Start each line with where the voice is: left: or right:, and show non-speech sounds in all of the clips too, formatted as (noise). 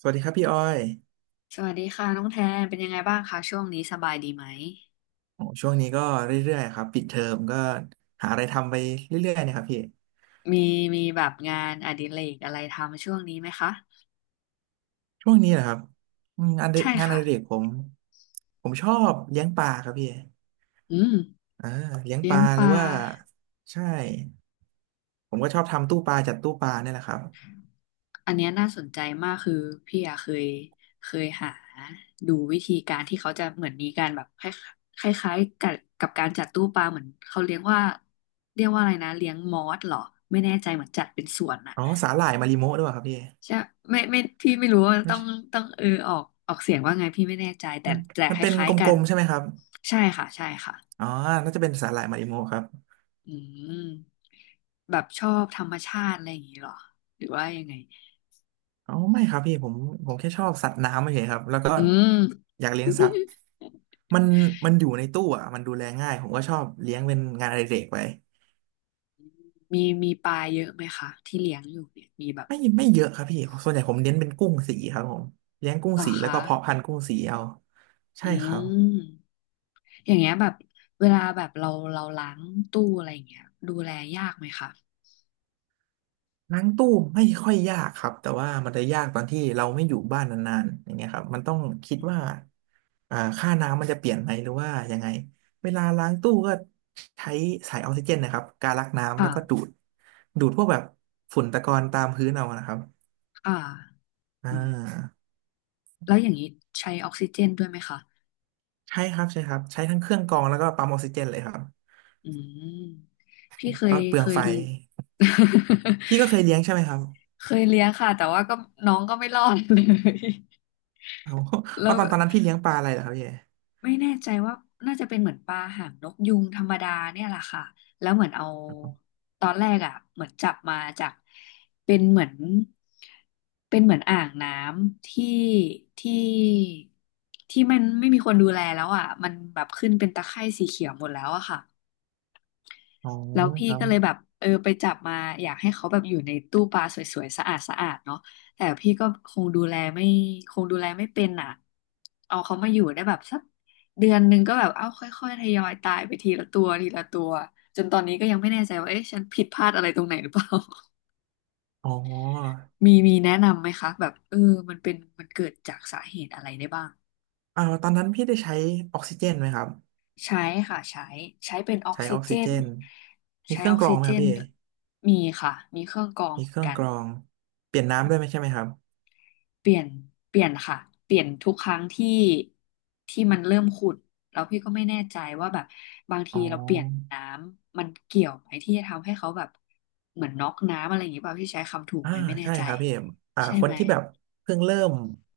right: สวัสดีครับพี่อ้อย
left: สวัสดีค่ะน้องแทนเป็นยังไงบ้างคะช่วงนี้สบายดีไหม
right: โอ้ช่วงนี้ก็เรื่อยๆครับปิดเทอมก็หาอะไรทำไปเรื่อยๆเนะครับพี่
left: มีมีแบบงานอดิเรกอะไรทำช่วงนี้ไหมคะ
right: ช่วงนี้เหรอครับอืม
left: ใช่
right: งานอ
left: ค่ะ
right: ดิเรกผมชอบเลี้ยงปลาครับพี่
left: อืม
right: อ่าเลี้ยง
left: เลี้
right: ป
left: ยง
right: ลา
left: ป
right: หรือ
left: ลา
right: ว่าใช่ผมก็ชอบทำตู้ปลาจัดตู้ปลาเนี่ยแหละครับ
left: อันเนี้ยน่าสนใจมากคือพี่อะเคยหาดูวิธีการที่เขาจะเหมือนมีการแบบคล้ายคล้ายๆกับกับการจัดตู้ปลาเหมือนเขาเรียกว่าเรียกว่าอะไรนะเลี้ยงมอสเหรอไม่แน่ใจเหมือนจัดเป็นสวนอะ
right: อ๋อสาหร่ายมาริโมะด้วยเหรอครับพี่
left: ใช่ไม่พี่ไม่รู้ว่า
right: ไม่
left: ต้อง
right: ใช่
left: ต้องเออออกเสียงว่าไงพี่ไม่แน่ใจแต่
right: มัน
left: แต่
right: มัน
left: ค
right: เป็น
left: ล้าย
right: ก
left: ๆกั
right: ล
left: น
right: มๆใช่ไหมครับ
left: ใช่ค่ะใช่ค่ะ
right: อ๋อน่าจะเป็นสาหร่ายมาริโมะครับ
left: อืมแบบชอบธรรมชาติอะไรอย่างนี้เหรอหรือว่ายังไง
right: อ๋อไม่ครับพี่ผมแค่ชอบสัตว์น้ำเฉยๆครับแล้วก็
left: อืม
right: อยากเลี้ยงสัตว์
left: (laughs)
right: มันมันอยู่ในตู้อ่ะมันดูแลง่ายผมก็ชอบเลี้ยงเป็นงานอดิเรกไป
left: มีปลาเยอะไหมคะที่เลี้ยงอยู่เนี่ยมีแบบ
right: ไม่เยอะครับพี่ส่วนใหญ่ผมเน้นเป็นกุ้งสีครับผมเลี้ยงกุ้
left: เห
right: ง
left: รอ
right: สีแล้ว
left: คะ
right: ก็เพาะพันธุ์กุ้งสีเอา
left: อื
right: ใช่ครับ
left: มอย่างเงี้ยแบบเวลาแบบเราล้างตู้อะไรอย่างเงี้ยดูแลยากไหมคะ
right: ล้างตู้ไม่ค่อยยากครับแต่ว่ามันจะยากตอนที่เราไม่อยู่บ้านนานๆอย่างเงี้ยครับมันต้องคิด
left: อื
right: ว่า
left: ม
right: ค่าน้ำมันจะเปลี่ยนไหมหรือว่ายังไงเวลาล้างตู้ก็ใช้สายออกซิเจนนะครับการลักน้ำ
left: ค่ะ
right: แล้วก็ดูดพวกแบบฝุ่นตะกอนตามพื้นเอานะครับ
left: ค่ะ
right: อ่
left: อืม
right: า
left: แล้วอย่างนี้ใช้ออกซิเจนด้วยไหมคะ
right: ใช่ครับใช่ครับใช้ทั้งเครื่องกรองแล้วก็ปั๊มออกซิเจนเลยครับ
left: อืมพี่เคย
right: ก็เปลื
left: เค
right: องไฟ
left: ย
right: พี่ก็เค
left: (laughs)
right: ยเลี้ยงใช่ไหมครับ
left: เคยเลี้ยงค่ะแต่ว่าก็น้องก็ไม่รอด (laughs) เลย
right: เอา
left: แล้
right: ว่า
left: ว
right: ตอนนั้นพี่เลี้ยงปลาอะไรเหรอครับเย่
left: ไม่แน่ใจว่าน่าจะเป็นเหมือนปลาหางนกยุงธรรมดาเนี่ยแหละค่ะแล้วเหมือนเอาตอนแรกอ่ะเหมือนจับมาจากเป็นเหมือนเป็นเหมือนอ่างน้ำที่ที่ที่มันไม่มีคนดูแลแล้วอ่ะมันแบบขึ้นเป็นตะไคร่สีเขียวหมดแล้วอะค่ะ
right: อ๋อ
left: แล้วพี่
right: ครับ
left: ก็เลยแบบเออไปจับมาอยากให้เขาแบบอยู่ในตู้ปลาสวยๆสะอาดสะอาดเนาะแต่พี่ก็คงดูแลไม่คงดูแลไม่เป็นอ่ะเอาเขามาอยู่ได้แบบสักเดือนหนึ่งก็แบบเอาค่อยๆทยอยตายไปทีละตัวทีละตัวจนตอนนี้ก็ยังไม่แน่ใจว่าเอ๊ะฉันผิดพลาดอะไรตรงไหนหรือเปล่า
right: อ๋อ
left: (laughs) มีแนะนำไหมคะแบบเออมันเกิดจากสาเหตุอะไรได้บ้าง
right: ตอนนั้นพี่ได้ใช้ออกซิเจนไหมครับ
left: ใช้ค่ะใช้ใช้เป็นออก
right: ใช้
left: ซิ
right: ออก
left: เจ
right: ซิเจ
left: น
right: นมี
left: ใช้
right: เครื่
left: อ
right: อง
left: อก
right: กรอ
left: ซิ
right: งไหม
left: เจ
right: ครับ
left: น
right: พี่
left: มีค่ะมีเครื่องกรอง
right: มี
left: เหมื
right: เค
left: อน
right: รื่อง
left: กัน
right: กรองเปลี่ยนน้ำด้วยไหมใช่ไหมครับ
left: เปลี่ยนเปลี่ยนค่ะเปลี่ยนทุกครั้งที่ที่มันเริ่มขุ่นแล้วพี่ก็ไม่แน่ใจว่าแบบบาง
right: อ๋
left: ที
right: อ
left: เราเปลี่ยนน้ำมันเกี่ยวไหมที่จะทำให้เขาแบบเหมือนน็อกน้ำอะไรอย่างนี้เปล่าพี่ใช้คำถูก
right: อ่า
left: ไหมไม่แน่
right: ใช่
left: ใจ
right: ครับพี่เอ็ม
left: ใช่
right: คน
left: ไหม
right: ที่แบบเพิ่งเริ่ม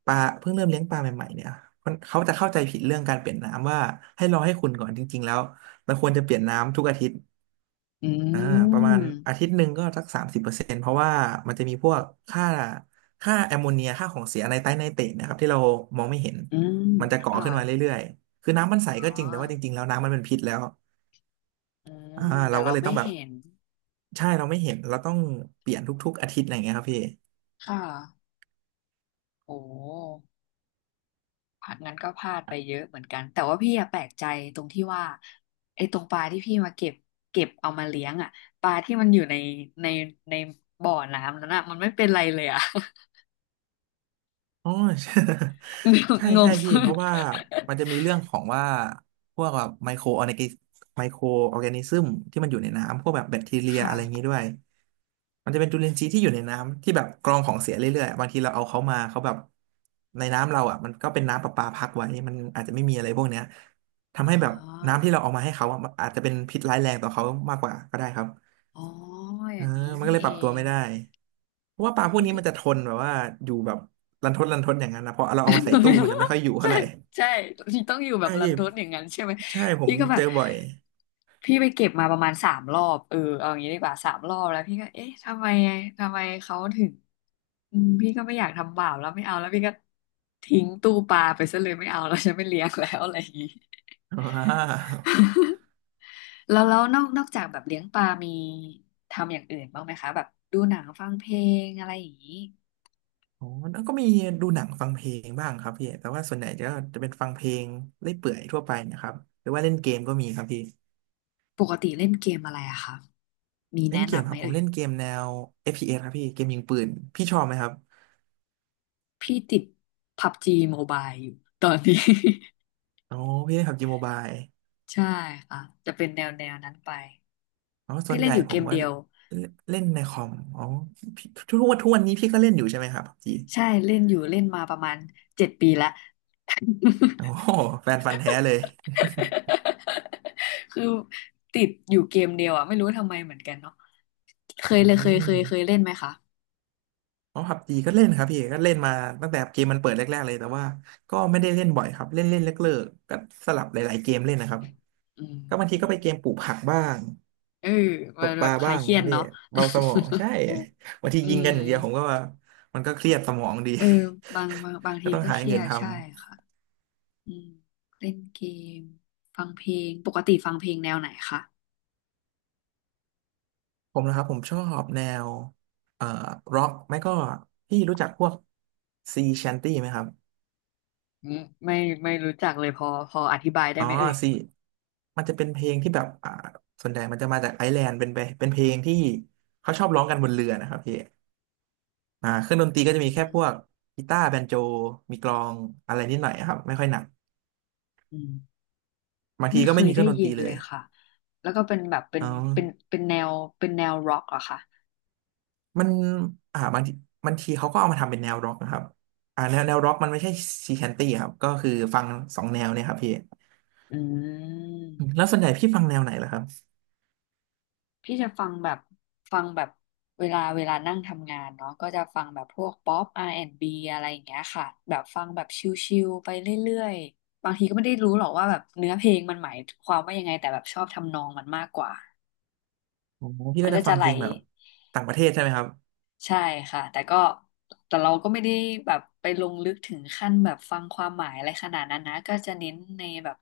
right: ปลาเพิ่งเริ่มเลี้ยงปลาใหม่ๆเนี่ยคนเขาจะเข้าใจผิดเรื่องการเปลี่ยนน้ำว่าให้รอให้คุณก่อนจริงๆแล้วมันควรจะเปลี่ยนน้ำทุกอาทิตย์
left: อื
right: อ่าประมาณอา
left: ม
right: ทิตย์หนึ่งก็สัก30%เพราะว่ามันจะมีพวกค่าแอมโมเนียค่าของเสียในไตรไนเตรตนะครับที่เรามองไม่เห็น
left: อืม
right: มันจะก่อ
left: ค่ะ
right: ขึ้นมาเรื่อยๆคือน้ำมันใส
left: อ๋
right: ก็
left: อ
right: จริงแต่ว่าจริงๆแล้วน้ำมันเป็นพิษแล้ว
left: อื
right: อ่า
left: มแต่
right: เราก็
left: เรา
right: เลย
left: ไม่
right: ต้องแบบ
left: เห็น
right: ใช่เราไม่เห็นเราต้องเปลี่ยนทุกๆอาทิตย์อะไรอย่างเงี้ยครับพี่
left: ค่ะโอ้ พลาดงั้นก็พลาดไปเยอะเหมือนกันแต่ว่าพี่อะแปลกใจตรงที่ว่าไอ้ตรงปลาที่พี่มาเก็บเก็บเอามาเลี้ยงอะปลาที่มันอยู่ในในในบ่อน้ำนั้นอะมันไม่เป็นไรเลยอะ
right: อ๋อ (laughs) ใช่ (laughs) ใช่
left: (laughs) ง
right: ใช่
left: ง
right: พี่เพราะว่ามันจะมีเรื่องของว่าพวกแบบไมโครออร์แกนิซึมที่มันอยู่ในน้ำพวกแบบแบคทีเรียอะ
left: ค่ะ
right: ไรอย่างนี้ด้วยมันจะเป็นจุลินทรีย์ที่อยู่ในน้ำที่แบบกรองของเสียเรื่อยๆบางทีเราเอาเขามาเขาแบบในน้ำเราอ่ะมันก็เป็นน้ำประปาพักไว้มันอาจจะไม่มีอะไรพวกเนี้ย
left: อ๋
right: ทำ
left: อ
right: ให้แบบน้ำที่เราเอามาให้เขาอะมันอาจจะเป็นพิษร้ายแรงต่อเขามากกว่าก็ได้ครับ
left: อ๋ออ
right: อ่า
left: ย่างนี้
right: มันก็
left: นี่
right: เลย
left: เอ
right: ปรับตัว
left: ง
right: ไม่ได้เพราะว่าป
left: เอ
right: ลา
left: อ
right: พวกนี้
left: พี่
right: มันจะทนแบบว่าอยู่แบบรันทดรันทดอย่างนั้นนะเพราะเราเอามาใส่ตู้มันจะไม่ค่อยอยู่
left: ใช่
right: เท่าไหร่
left: ใช่พี่ต้องอยู่แบ
right: ใช่
left: บรัน
right: พี่
left: ทดอย่างนั้นใช่ไหม
right: ใช่ผม
left: พี่ก็แบ
right: เจ
left: บ
right: อบ่อย
left: พี่ไปเก็บมาประมาณสามรอบเออเอาอย่างนี้ดีกว่าสามรอบแล้วพี่ก็เอ๊ะทำไมทำไมเขาถึงอืมพี่ก็ไม่อยากทำบาปแล้วไม่เอาแล้วพี่ก็ทิ้งตู้ปลาไปซะเลยไม่เอาแล้วฉันไม่เลี้ยงแล้วอะไรอย่างนี้
right: อ่า
left: (laughs) แล้วนอกจากแบบเลี้ยงปลามีทำอย่างอื่นบ้างไหมคะแบบดูหนังฟังเพลงอะไรอย่างนี้
right: อ๋อแล้วก็มีดูหนังฟังเพลงบ้างครับพี่แต่ว่าส่วนใหญ่จะเป็นฟังเพลงเล่อยเปื่อยทั่วไปนะครับหรือว่าเล่นเกมก็มีครับพี่
left: ปกติเล่นเกมอะไรอะคะมี
right: เล่น
left: แนะ
right: เกม
left: นำ
right: ค
left: ไหม
right: รับผ
left: เอ่
right: ม
left: ย
right: เล่นเกมแนว FPS ครับพี่เกมยิงปืนพี่ชอบไหมครับ
left: พี่ติดพับจีโมบายอยู่ตอนนี้
right: อ๋อพี่เล่นผับจีโมบาย
left: (laughs) ใช่ค่ะจะเป็นแนวนั้นไป
right: อ๋อส่
left: พี่
right: วน
left: เล่
right: ให
left: น
right: ญ่
left: อยู่
right: ผ
left: เก
right: ม
left: ม
right: ว่า
left: เดียว
right: เล่นในคอมอ๋อพี่ทุกวันนี้พี่ก็เล่นอยู่ใช่ไหมครับพับจี
left: ใช่เล่นอยู่เล่นมาประมาณเจ็ดปีละ (laughs)
right: โอ้โหแฟนฟันธุ์แท้เลย
left: คือติดอยู่เกมเดียวอ่ะไม่รู้ทำไมเหมือนกันเนาะเค
right: อื
left: ยเลยเคย
right: ม
left: เล่นไหมคะ
right: อ๋อพับจีก็เล่นครับพี่ก็เล่นมาตั้งแต่เกมมันเปิดแรกๆเลยแต่ว่าก็ไม่ได้เล่นบ่อยครับเล่นเล่นเลิกๆก็สลับหลายๆเกมเล่นนะครับ
left: อื
right: ก็บางทีก็ไปเก
left: ม
right: มปลูกผักบ้าง
left: เออ
right: ต
left: มั
right: ก
left: น
right: ป
left: แบ
right: ลา
left: บค
right: บ้า
left: ลาย
right: งอ
left: เค
right: ย่าง
left: รี
right: เงี้
left: ย
right: ยค
left: ด
right: รับพี่
left: เนาะ
right: เบาสมองใช่ (laughs) บาง
left: (laughs)
right: ที
left: อื
right: ยิงกั
left: ม
right: นอย่างเดียวผมก็ว่ามันก็เครียดสมองดี
left: เออบาง
right: (laughs) ก็
left: ที
right: ต้อง
left: ก็
right: หา
left: เค
right: อย่า
left: รี
right: ง
left: ย
right: อื่น
left: ดใช่
right: ทำ
left: ค่ะอืมเล่นเกมฟังเพลงปกติฟังเพลงแนวไหนคะ
right: ผมนะครับผมชอบแนวเอ่อร็อกไม่ก็พี่รู้จักพวกซีแชนตี้ไหมครับ
left: อืมไม่ไม่รู้จักเลยพออธิบายได้
right: อ๋อ
left: ไหมเอ่ย
right: ซีมันจะเป็นเพลงที่แบบส่วนใหญ่มันจะมาจากไอร์แลนด์เป็นเพลงที่เขาชอบร้องกันบนเรือนะครับพี่อ่าเครื่องดนตรีก็จะ
left: อื
right: มีแค่พว
left: ม
right: กกีตาร์แบนโจมีกลองอะไรนิดหน่อยครับไม่ค่อยหนัก
left: อืม
right: บางที
left: ไม่
right: ก็
left: เค
right: ไม่
left: ย
right: มีเค
left: ได้
right: รื่องดน
left: ยิ
right: ตรี
left: น
right: เล
left: เล
right: ย
left: ยค่ะแล้วก็เป็นแบบเป็
right: อ๋
left: น
right: อ
left: เป็นแนวเป็นแนวร็อกเหรอคะ
right: มันอ่าบางทีบางทีเขาก็เอามาทำเป็นแนวร็อกนะครับอ่าแนวร็อกมันไม่ใช่ซีแชนตี้ครับก็คือฟังสองแนวเนี่ยครับพี่
left: อื
right: แล้ว
left: ม
right: ส่วนใหญ่พี่ฟังแนวไหนล่ะครับ
left: พี่จะฟังแบบฟังแบบเวลานั่งทำงานเนาะก็จะฟังแบบพวกป๊อป R&B อนด์บีอะไรอย่างเงี้ยค่ะแบบฟังแบบชิลๆไปเรื่อยๆบางทีก็ไม่ได้รู้หรอกว่าแบบเนื้อเพลงมันหมายความว่ายังไงแต่แบบชอบทำนองมันมากกว่า
right: อ๋อพี่
left: มั
right: ก็
left: น
right: จะ
left: ก็
right: ฟั
left: จะ
right: ง
left: ไหล
right: เพลงแบบต่างประเทศใช่ไหมครับ
left: ใช่ค่ะแต่ก็แต่เราก็ไม่ได้แบบไปลงลึกถึงขั้นแบบฟังความหมายอะไรขนาดนั้นนะก็จะเน้นในแบบ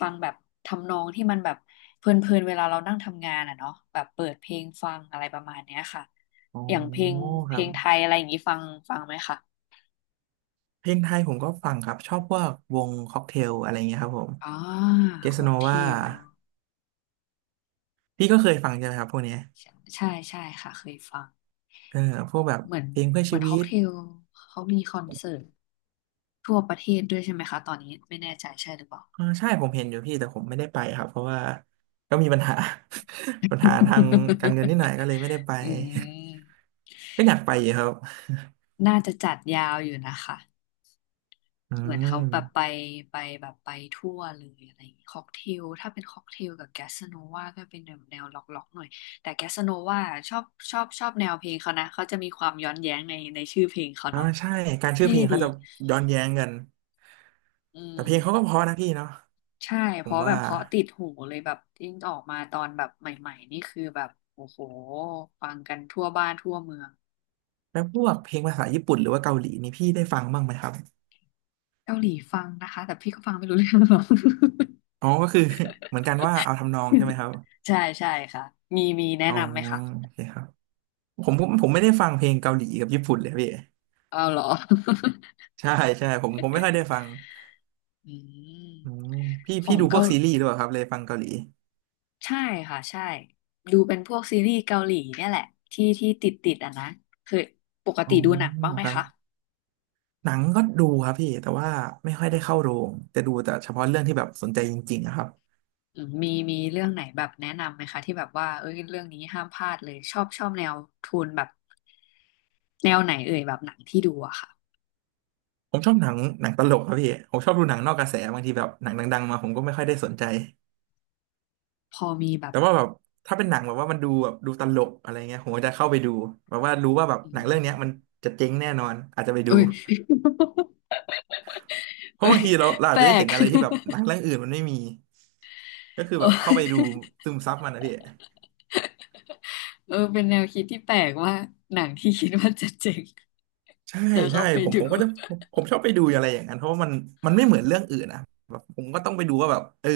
left: ฟังแบบทำนองที่มันแบบเพลินๆเวลาเรานั่งทำงานอ่ะเนาะแบบเปิดเพลงฟังอะไรประมาณเนี้ยค่ะ
right: อ๋อ
left: อย่างเพลง
right: ค
left: เพล
right: รับ
left: งไทยอะไรอย่างนี้ฟังฟังไหมคะ
right: เพลงไทยผมก็ฟังครับชอบพวกวงค็อกเทลอะไรเงี้ยครับผม
left: อ่า
right: เกส
left: ค็อ
right: โน
left: กเท
right: วา
left: ล
right: พี่ก็เคยฟังใช่ไหมครับพวกเนี้ย
left: ใใช่ค่ะเคยฟัง
right: เออพวกแบบ
left: เหมือน
right: เพลงเพื่อ
left: เหมื
right: ชี
left: อน
right: วิ
left: ค็อก
right: ต
left: เทลเขามีคอนเสิร์ตทั่วประเทศด้วยใช่ไหมคะตอนนี้ไม่แน่ใจใช่หรือเปล่า
right: อ่าใช่ผมเห็นอยู่พี่แต่ผมไม่ได้ไปครับเพราะว่าก็มีปัญหา (laughs) ปัญหาทางการเงินนิดหน่อยก็เลยไม่ได้ไป
left: อืม
right: (laughs) ก็อยากไปอยู่ครับ
left: น่าจะจัดยาวอยู่นะคะ
right: (laughs) อื
left: เหมือนเขาแบบไป
right: ม
left: ไปแบบไปทั่วเลยอะไรอย่างงี้ค็อกเทลถ้าเป็นค็อกเทลกับแกสโนวาก็เป็นแนวล็อกๆหน่อยแต่แกสโนวาชอบชอบแนวเพลงเขานะเขาจะมีความย้อนแย้งในชื่อเพลงเขา
right: อ่า
left: เนาะ
right: ใช่การชื่อ
left: เท่
right: เพลงเขา
left: ดี
right: จะย้อนแย้งกัน
left: อื
right: แต่
left: ม
right: เพลงเขาก็เพราะนะพี่เนาะ
left: ใช่
right: ผ
left: เพ
right: ม
left: ราะแบ
right: ว่า
left: บเพราะติดหูเลยแบบยิ่งออกมาตอนแบบใหม่ๆนี่คือแบบโอ้โหฟังกันทั่วบ้านทั่วเมือง
right: แล้วพวกเพลงภาษาญี่ปุ่นหรือว่าเกาหลีนี่พี่ได้ฟังบ้างไหมครับ
left: เกาหลีฟังนะคะแต่พี่ก็ฟังไม่รู้เรื่องหรอก
right: อ๋อก็คือ (laughs) เหมือนกันว่าเอาทำนองใช่ไหม
left: (laughs)
right: ครับ
left: ใช่ค่ะมีแนะ
right: อ๋อ
left: นำไหมคะ
right: โอเคครับผมไม่ได้ฟังเพลงเกาหลีกับญี่ปุ่นเลยพี่
left: เอาเหรอ (laughs)
right: ใช่ใช่ผมไม่ค่อยได้ฟัง
left: อืม
right: อืมพี่
left: ขอ
right: พี่
left: ง
right: ดูพว
left: เกา
right: กซีรีส์ด้วยครับเลยฟังเกาหลี
left: ใช่ค่ะใช่ดูเป็นพวกซีรีส์เกาหลีเนี่ยแหละที่ติดอ่ะนะเคยปก
right: อ๋อ
left: ติดูหนังบ้างไหม
right: ครับ
left: คะ
right: หนังก็ดูครับพี่แต่ว่าไม่ค่อยได้เข้าโรงจะดูแต่เฉพาะเรื่องที่แบบสนใจจริงๆอะครับ
left: อืมมีมีเรื่องไหนแบบแนะนำไหมคะที่แบบว่าเอ้ยเรื่องนี้ห้ามพลาดเลยชอบแนวโทนแบบแนวไหนเอ่ยแบบหนังที่ดูอะค่ะ
right: ผมชอบหนังตลกครับพี่ผมชอบดูหนังนอกกระแสบางทีแบบหนังดังๆมาผมก็ไม่ค่อยได้สนใจ
left: พอมีแบบ
right: แต่ว่าแบบถ้าเป็นหนังแบบว่ามันดูแบบดูตลกอะไรเงี้ยผมก็จะเข้าไปดูแบบว่ารู้ว่าแบบ
left: อื
right: หนังเรื่องเนี้ย
left: ม
right: มันจะเจ๊งแน่นอนอาจจะไปดู
left: เอ้ย (laughs)
right: เพ
left: เอ้
right: ราะ
left: ย
right: บางทีเรา
left: แป
right: อาจ
left: ล
right: จะได้
left: ก
right: เห็นอะไรที่แบบหนังเรื่
left: (laughs)
right: องอื่นมันไม่มีก็คือ
left: เอ
right: แบบเข้าไปดู
left: ้
right: ซึมซับมันนะพี่
left: เออเป็นแนวคิดที่แปลกว่าหนังที่คิดว่าจะเจ๋ง
right: ใช่
left: (laughs) จะ
right: ใช่
left: เข้าไป
right: ผม
left: ดู
right: ผมก็
left: (laughs)
right: จะผมชอบไปดูอะไรอย่างนั้นเพราะว่ามันไม่เหมือนเรื่องอื่นนะแบบผมก็ต้องไปดูว่าแบบเออ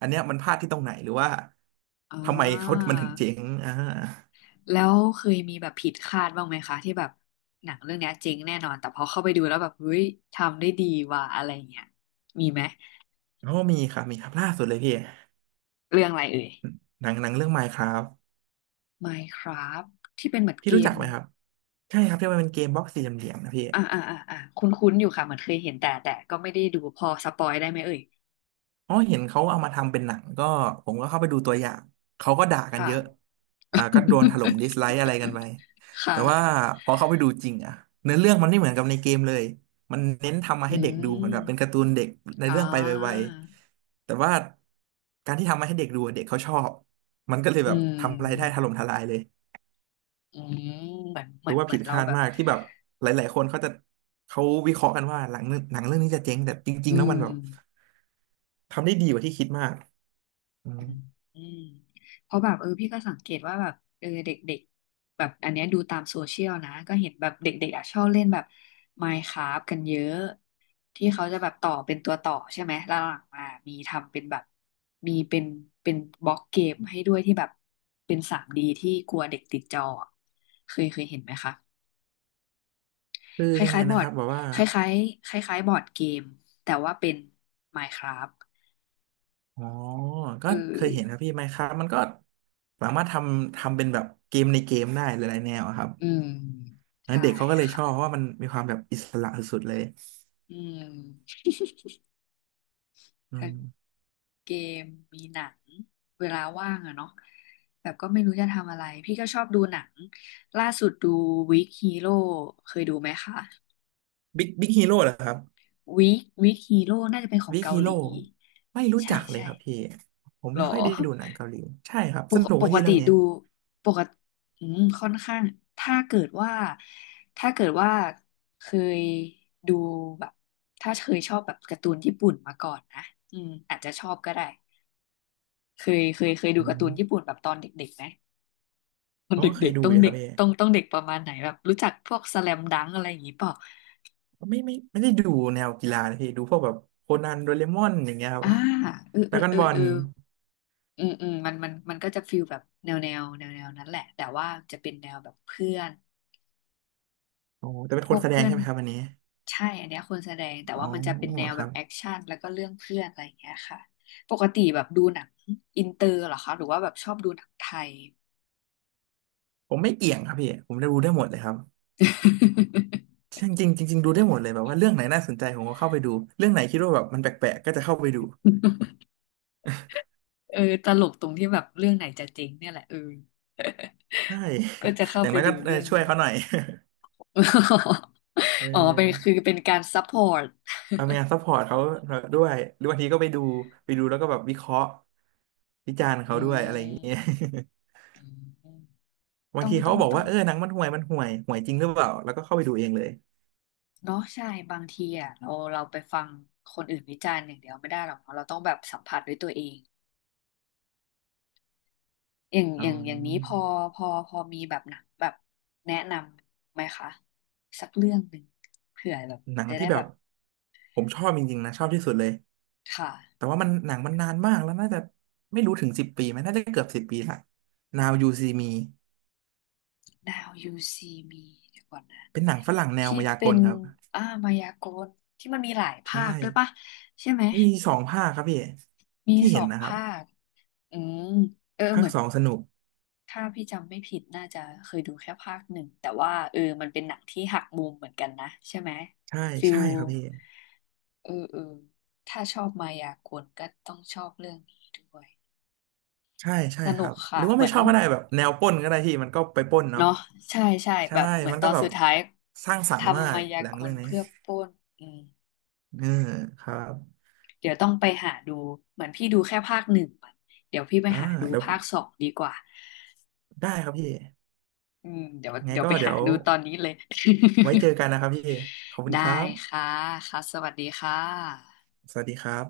right: อันเนี้ยมันพลาดที่ตรงไหนหรือว่า
left: อ่
right: ทำไมเขา
left: า
right: มันถึงเจ๊งอ่า
left: แล้วเคยมีแบบผิดคาดบ้างไหมคะที่แบบหนังเรื่องเนี้ยเจ๋งแน่นอนแต่พอเข้าไปดูแล้วแบบเฮ้ยทำได้ดีว่ะอะไรเงี้ยมีไหม
right: เพราะวามีครับล่าสุดเลยพี่
left: เรื่องอะไรเอ่ย
right: หนังเรื่อง Minecraft
left: Minecraft ที่เป็นเหมือน
right: พี่
left: เก
right: รู้จั
left: ม
right: กไหมครับใช่ครับที่มันเป็นเกมบล็อกสี่เหลี่ยมๆนะพี่
left: อ่าคุ้นๆอยู่ค่ะเหมือนเคยเห็นแต่แต่ก็ไม่ได้ดูพอสปอยได้ไหมเอ่ย
right: อ๋อเห็นเขาเอามาทำเป็นหนังก็ผมก็เข้าไปดูตัวอย่างเขาก็ด่ากัน
left: ค่ะ
right: เยอะอ่าก็โดนถล่มดิสไลค์อะไรกันไป
left: (laughs) ค่ะ
right: แต่ว่าพอเข้าไปดูจริงอะเนื้อเรื่องมันไม่เหมือนกับในเกมเลยมันเน้นทำมา
left: อื
right: ให้เด็กดูเหมือ
left: ม
right: นแบบเป็นการ์ตูนเด็กใน
left: อ่
right: เรื่องไปไว
left: า
right: ๆแต่ว่าการที่ทำมาให้เด็กดูอะเด็กเขาชอบมันก็เลย
left: อื
right: แบบทำรายได้ถ
left: ม
right: ล่มทลายเลย
left: อืมเหมือนเห
right: ถื
left: มือ
right: อ
left: น
right: ว่า
left: เหมื
right: ผิ
left: อ
right: ด
left: นเรา
right: คาด
left: แบบ
right: มากที่แบบหลายๆคนเขาจะเขาวิเคราะห์กันว่าหลังหนังเรื่องนี้จะเจ๊งแต่จริ
left: อื
right: งๆ แล้วมั
left: ม
right: นแบบทำได้ดีกว่าที่คิดมากอื
left: อื
right: ม
left: มอืมเพราะแบบเออพี่ก็สังเกตว่าแบบเออเด็กๆแบบอันเนี้ยดูตามโซเชียลนะก็เห็นแบบเด็กๆอ่ะชอบเล่นแบบ Minecraft กันเยอะที่เขาจะแบบต่อเป็นตัวต่อใช่ไหมแล้วหลังมามีทำเป็นแบบมีเป็นบล็อกเกมให้ด้วยที่แบบเป็นทรีดีที่กลัวเด็กติดจออะเคยเห็นไหมคะ
right: คือ
left: ค
right: ยังไง
left: ล้ายๆบ
right: นะ
left: อ
right: ค
left: ร์ด
right: รับแบบว่า
left: คล้ายๆคล้ายๆบอร์ดเกม แต่ว่าเป็น Minecraft
right: อ๋อก็
left: เอ
right: เคยเห็นครับ
left: อ
right: พี่ไมน์คราฟมันก็สามารถทำเป็นแบบเกมในเกมได้หลายๆแนวอะครับ
left: อืม
right: แล้ว
left: ใช่
right: เด็กเขาก็เลยช
left: ค่ะ
right: อบเพราะว่ามันมีความแบบอิสระสุดๆเลย
left: อืม
right: อื
left: ทั้ง
right: ม
left: เกมมีหนัง เวลาว่างอะเนาะแบบก็ไม่รู้จะทำอะไร พี่ก็ชอบดูหนัง ล่าสุดดู Weak Hero เคยดูไหมคะ
right: บิ๊กฮีโร่เหรอครับ
left: Weak Hero น่าจะเป็นของ
right: บิ๊ก
left: เกา
right: ฮี
left: ห
right: โร่
left: ลี
right: ไม่รู้
left: ใช่
right: จักเลย
left: ใช่
right: ครับพี่ผม
left: หรอ
right: ไม่ค่อยได้ดูหนังเกาหลีใช่ครับ
left: ป
right: ส
left: ก
right: นุก
left: ป
right: ไหม
left: ก
right: พี่
left: ติ
right: เรื่องนี้
left: ดูปกติอืมค่อนข้างถ้าเกิดว่าถ้าเกิดว่าเคยดูแบบถ้าเคยชอบแบบการ์ตูนญี่ปุ่นมาก่อนนะอืมอาจจะชอบก็ได้เคยดู
right: อื
left: การ์ตูนญี่
right: ม
left: ปุ่นแบบตอนเด็กๆไหมตอ
right: เพ
left: น
right: ราะ
left: เด
right: ว่าเค
left: ็
right: ย
left: ก
right: ดู
left: ๆต้อ
right: อ
left: ง
right: ยู่ค
left: เด็
right: รับ
left: ก
right: พี่
left: ต้องเด็กประมาณไหนแบบรู้จักพวกสแลมดังอะไรอย่างงี้เปล่า
right: ไม่ได้ดูแนวกีฬานะพี่ดูพวกแบบโคนันโดเรมอนอย่างเงี้ยครับ
left: อ่าเออ
right: ด
left: เอ
right: รา
left: อ
right: ก้อน
left: เออ
right: บอ
left: เอ
right: ล
left: ออืมอืมมันก็จะฟีลแบบแนวนั้นแหละแต่ว่าจะเป็นแนวแบบเพื่อน
right: โอ้แต่เป็น
left: พ
right: ค
left: ว
right: น
left: ก
right: แสด
left: เพื่
right: ง
left: อน
right: ใช่ไหมครับอันนี้
left: ใช่อันเนี้ยคนแสดงแต่
right: อ๋อ
left: ว่ามันจะเป็นแนว
right: ค
left: แบ
right: รั
left: บ
right: บ
left: แอคชั่นแล้วก็เรื่องเพื่อนอะไรอย่างเงี้ยค่ะปกติแบบดูหนังอินเตอร์เหรอคะหรือว่าแบบชอบดูหนังไทย
right: ผมไม่เกี่ยงครับพี่ผมได้ดูได้หมดเลยครับจริงจริงจริงๆดูได้หมดเลยแบบว่าเรื่องไหนน่าสนใจผมก็เข้าไปดูเรื่องไหนคิดว่าแบบมันแปลกๆก็จะเข้าไปดู
left: (laughs) เออตลกตรงที่แบบเรื่องไหนจะเจริงเนี่ยแหละเออ
right: ใช่
left: (laughs) ก็จะ
right: (laughs)
left: เข้า
right: อย่าง
left: ไป
right: นั้น
left: ดู
right: ก็เออ
left: เรื่อง
right: ช่วย
left: นั้น
right: เขาหน่อย
left: (laughs)
right: (laughs) เอ
left: อ๋อเป็นคือ
right: อ
left: เป็นการซัพพอร์ต
right: ทำงานซัพพอร์ตเขาด้วยหรือบางทีก็ไปดูแล้วก็แบบวิเคราะห์วิจารณ์เขา
left: อื
right: ด้วยอะไรอย่า
left: ม
right: งเงี้ย
left: อืม
right: บา
left: ต้
right: ง
left: อง
right: ที
left: ต้
right: เขา
left: อง
right: บอก
left: ต้อ
right: ว่า
left: ง
right: เออหนังมันห่วยห่วยจริงหรือเปล่าแล้วก็เข้าไปดูเองเลย
left: เนาะใช่บางทีอ่ะเราไปฟังคนอื่นวิจารณ์อย่างเดียวไม่ได้หรอกเนาะเราต้องแบบสัมผัสด้วยตัวเองอย่าง
right: อ๋
left: อ
right: อ
left: ย่างอย่างนี้พอพอมีแบบหนังแบบแนะนำไหมคะสักเรื่องหนึ่งเผื่อแบบ
right: หนัง
left: จะ
right: ที่
left: ได้
right: แบ
left: แบ
right: บ
left: บ
right: ผมชอบจริงๆนะชอบที่สุดเลย
left: ค่ะ
right: แต่ว่ามันหนังมันนานมากแล้วน่าจะไม่รู้ถึงสิบปีไหมน่าจะเกือบสิบปีละ Now You See Me
left: Now You See Me เดี๋ยวก่อนนะ
right: เป็นหนังฝรั่งแนว
left: ที่
right: มายาก
left: เป็น
right: ลครับ
left: อ่ามายากลที่มันมีหลาย
right: ใช่
left: ภาคด้วยปะใช่ไหม
right: มี2 ภาคครับพี่
left: มี
right: ที่
left: ส
right: เห็
left: อ
right: น
left: ง
right: นะครับ
left: ภาคอืมเออ
right: ภา
left: เห
right: ค
left: มือน
right: สองสนุก
left: ถ้าพี่จำไม่ผิดน่าจะเคยดูแค่ภาคหนึ่งแต่ว่าเออมันเป็นหนังที่หักมุมเหมือนกันนะใช่ไหม
right: ใช่
left: ฟิล
right: ใช่ครับพี่
left: เออเออถ้าชอบมายากลก็ต้องชอบเรื่องนี้ด้วย
right: ใช่ใช่
left: ส
right: ค
left: นุ
right: รั
left: ก
right: บห
left: ค่ะ
right: รือว่า
left: เหมื
right: ไม่
left: อน
right: ชอบก็ได้แบบแนวปล้นก็ได้พี่มันก็ไปปล้นเนาะ
left: เนาะใช่
right: ใช่
left: แบบเหมือน
right: มัน
left: ตอ
right: ก็
left: น
right: แบบ
left: สุดท้าย
right: สร้างสรรค์มา
left: ทำ
right: ก
left: มายา
right: หนั
left: ก
right: งเรื่
left: ล
right: องนี้
left: เพื่อปล้นอืม
right: อ่าครับ
left: เดี๋ยวต้องไปหาดูเหมือนพี่ดูแค่ภาคหนึ่งอะเดี๋ยวพี่ไป
right: อ่า
left: หาดู
right: เดี๋ยว
left: ภาคสองดีกว่า
right: ได้ครับพี่
left: อืมเดี๋ยว
right: ไง
left: เดี๋ยว
right: ก็
left: ไป
right: เดี๋
left: หา
right: ยว
left: ดูตอนนี้เลย
right: ไว้เจอกันนะครับพี่
left: (laughs)
right: ขอบคุณ
left: ได้
right: ครั
left: ค่ะ
right: บ
left: ค่ะสวัสดีค่ะ
right: สวัสดีครับ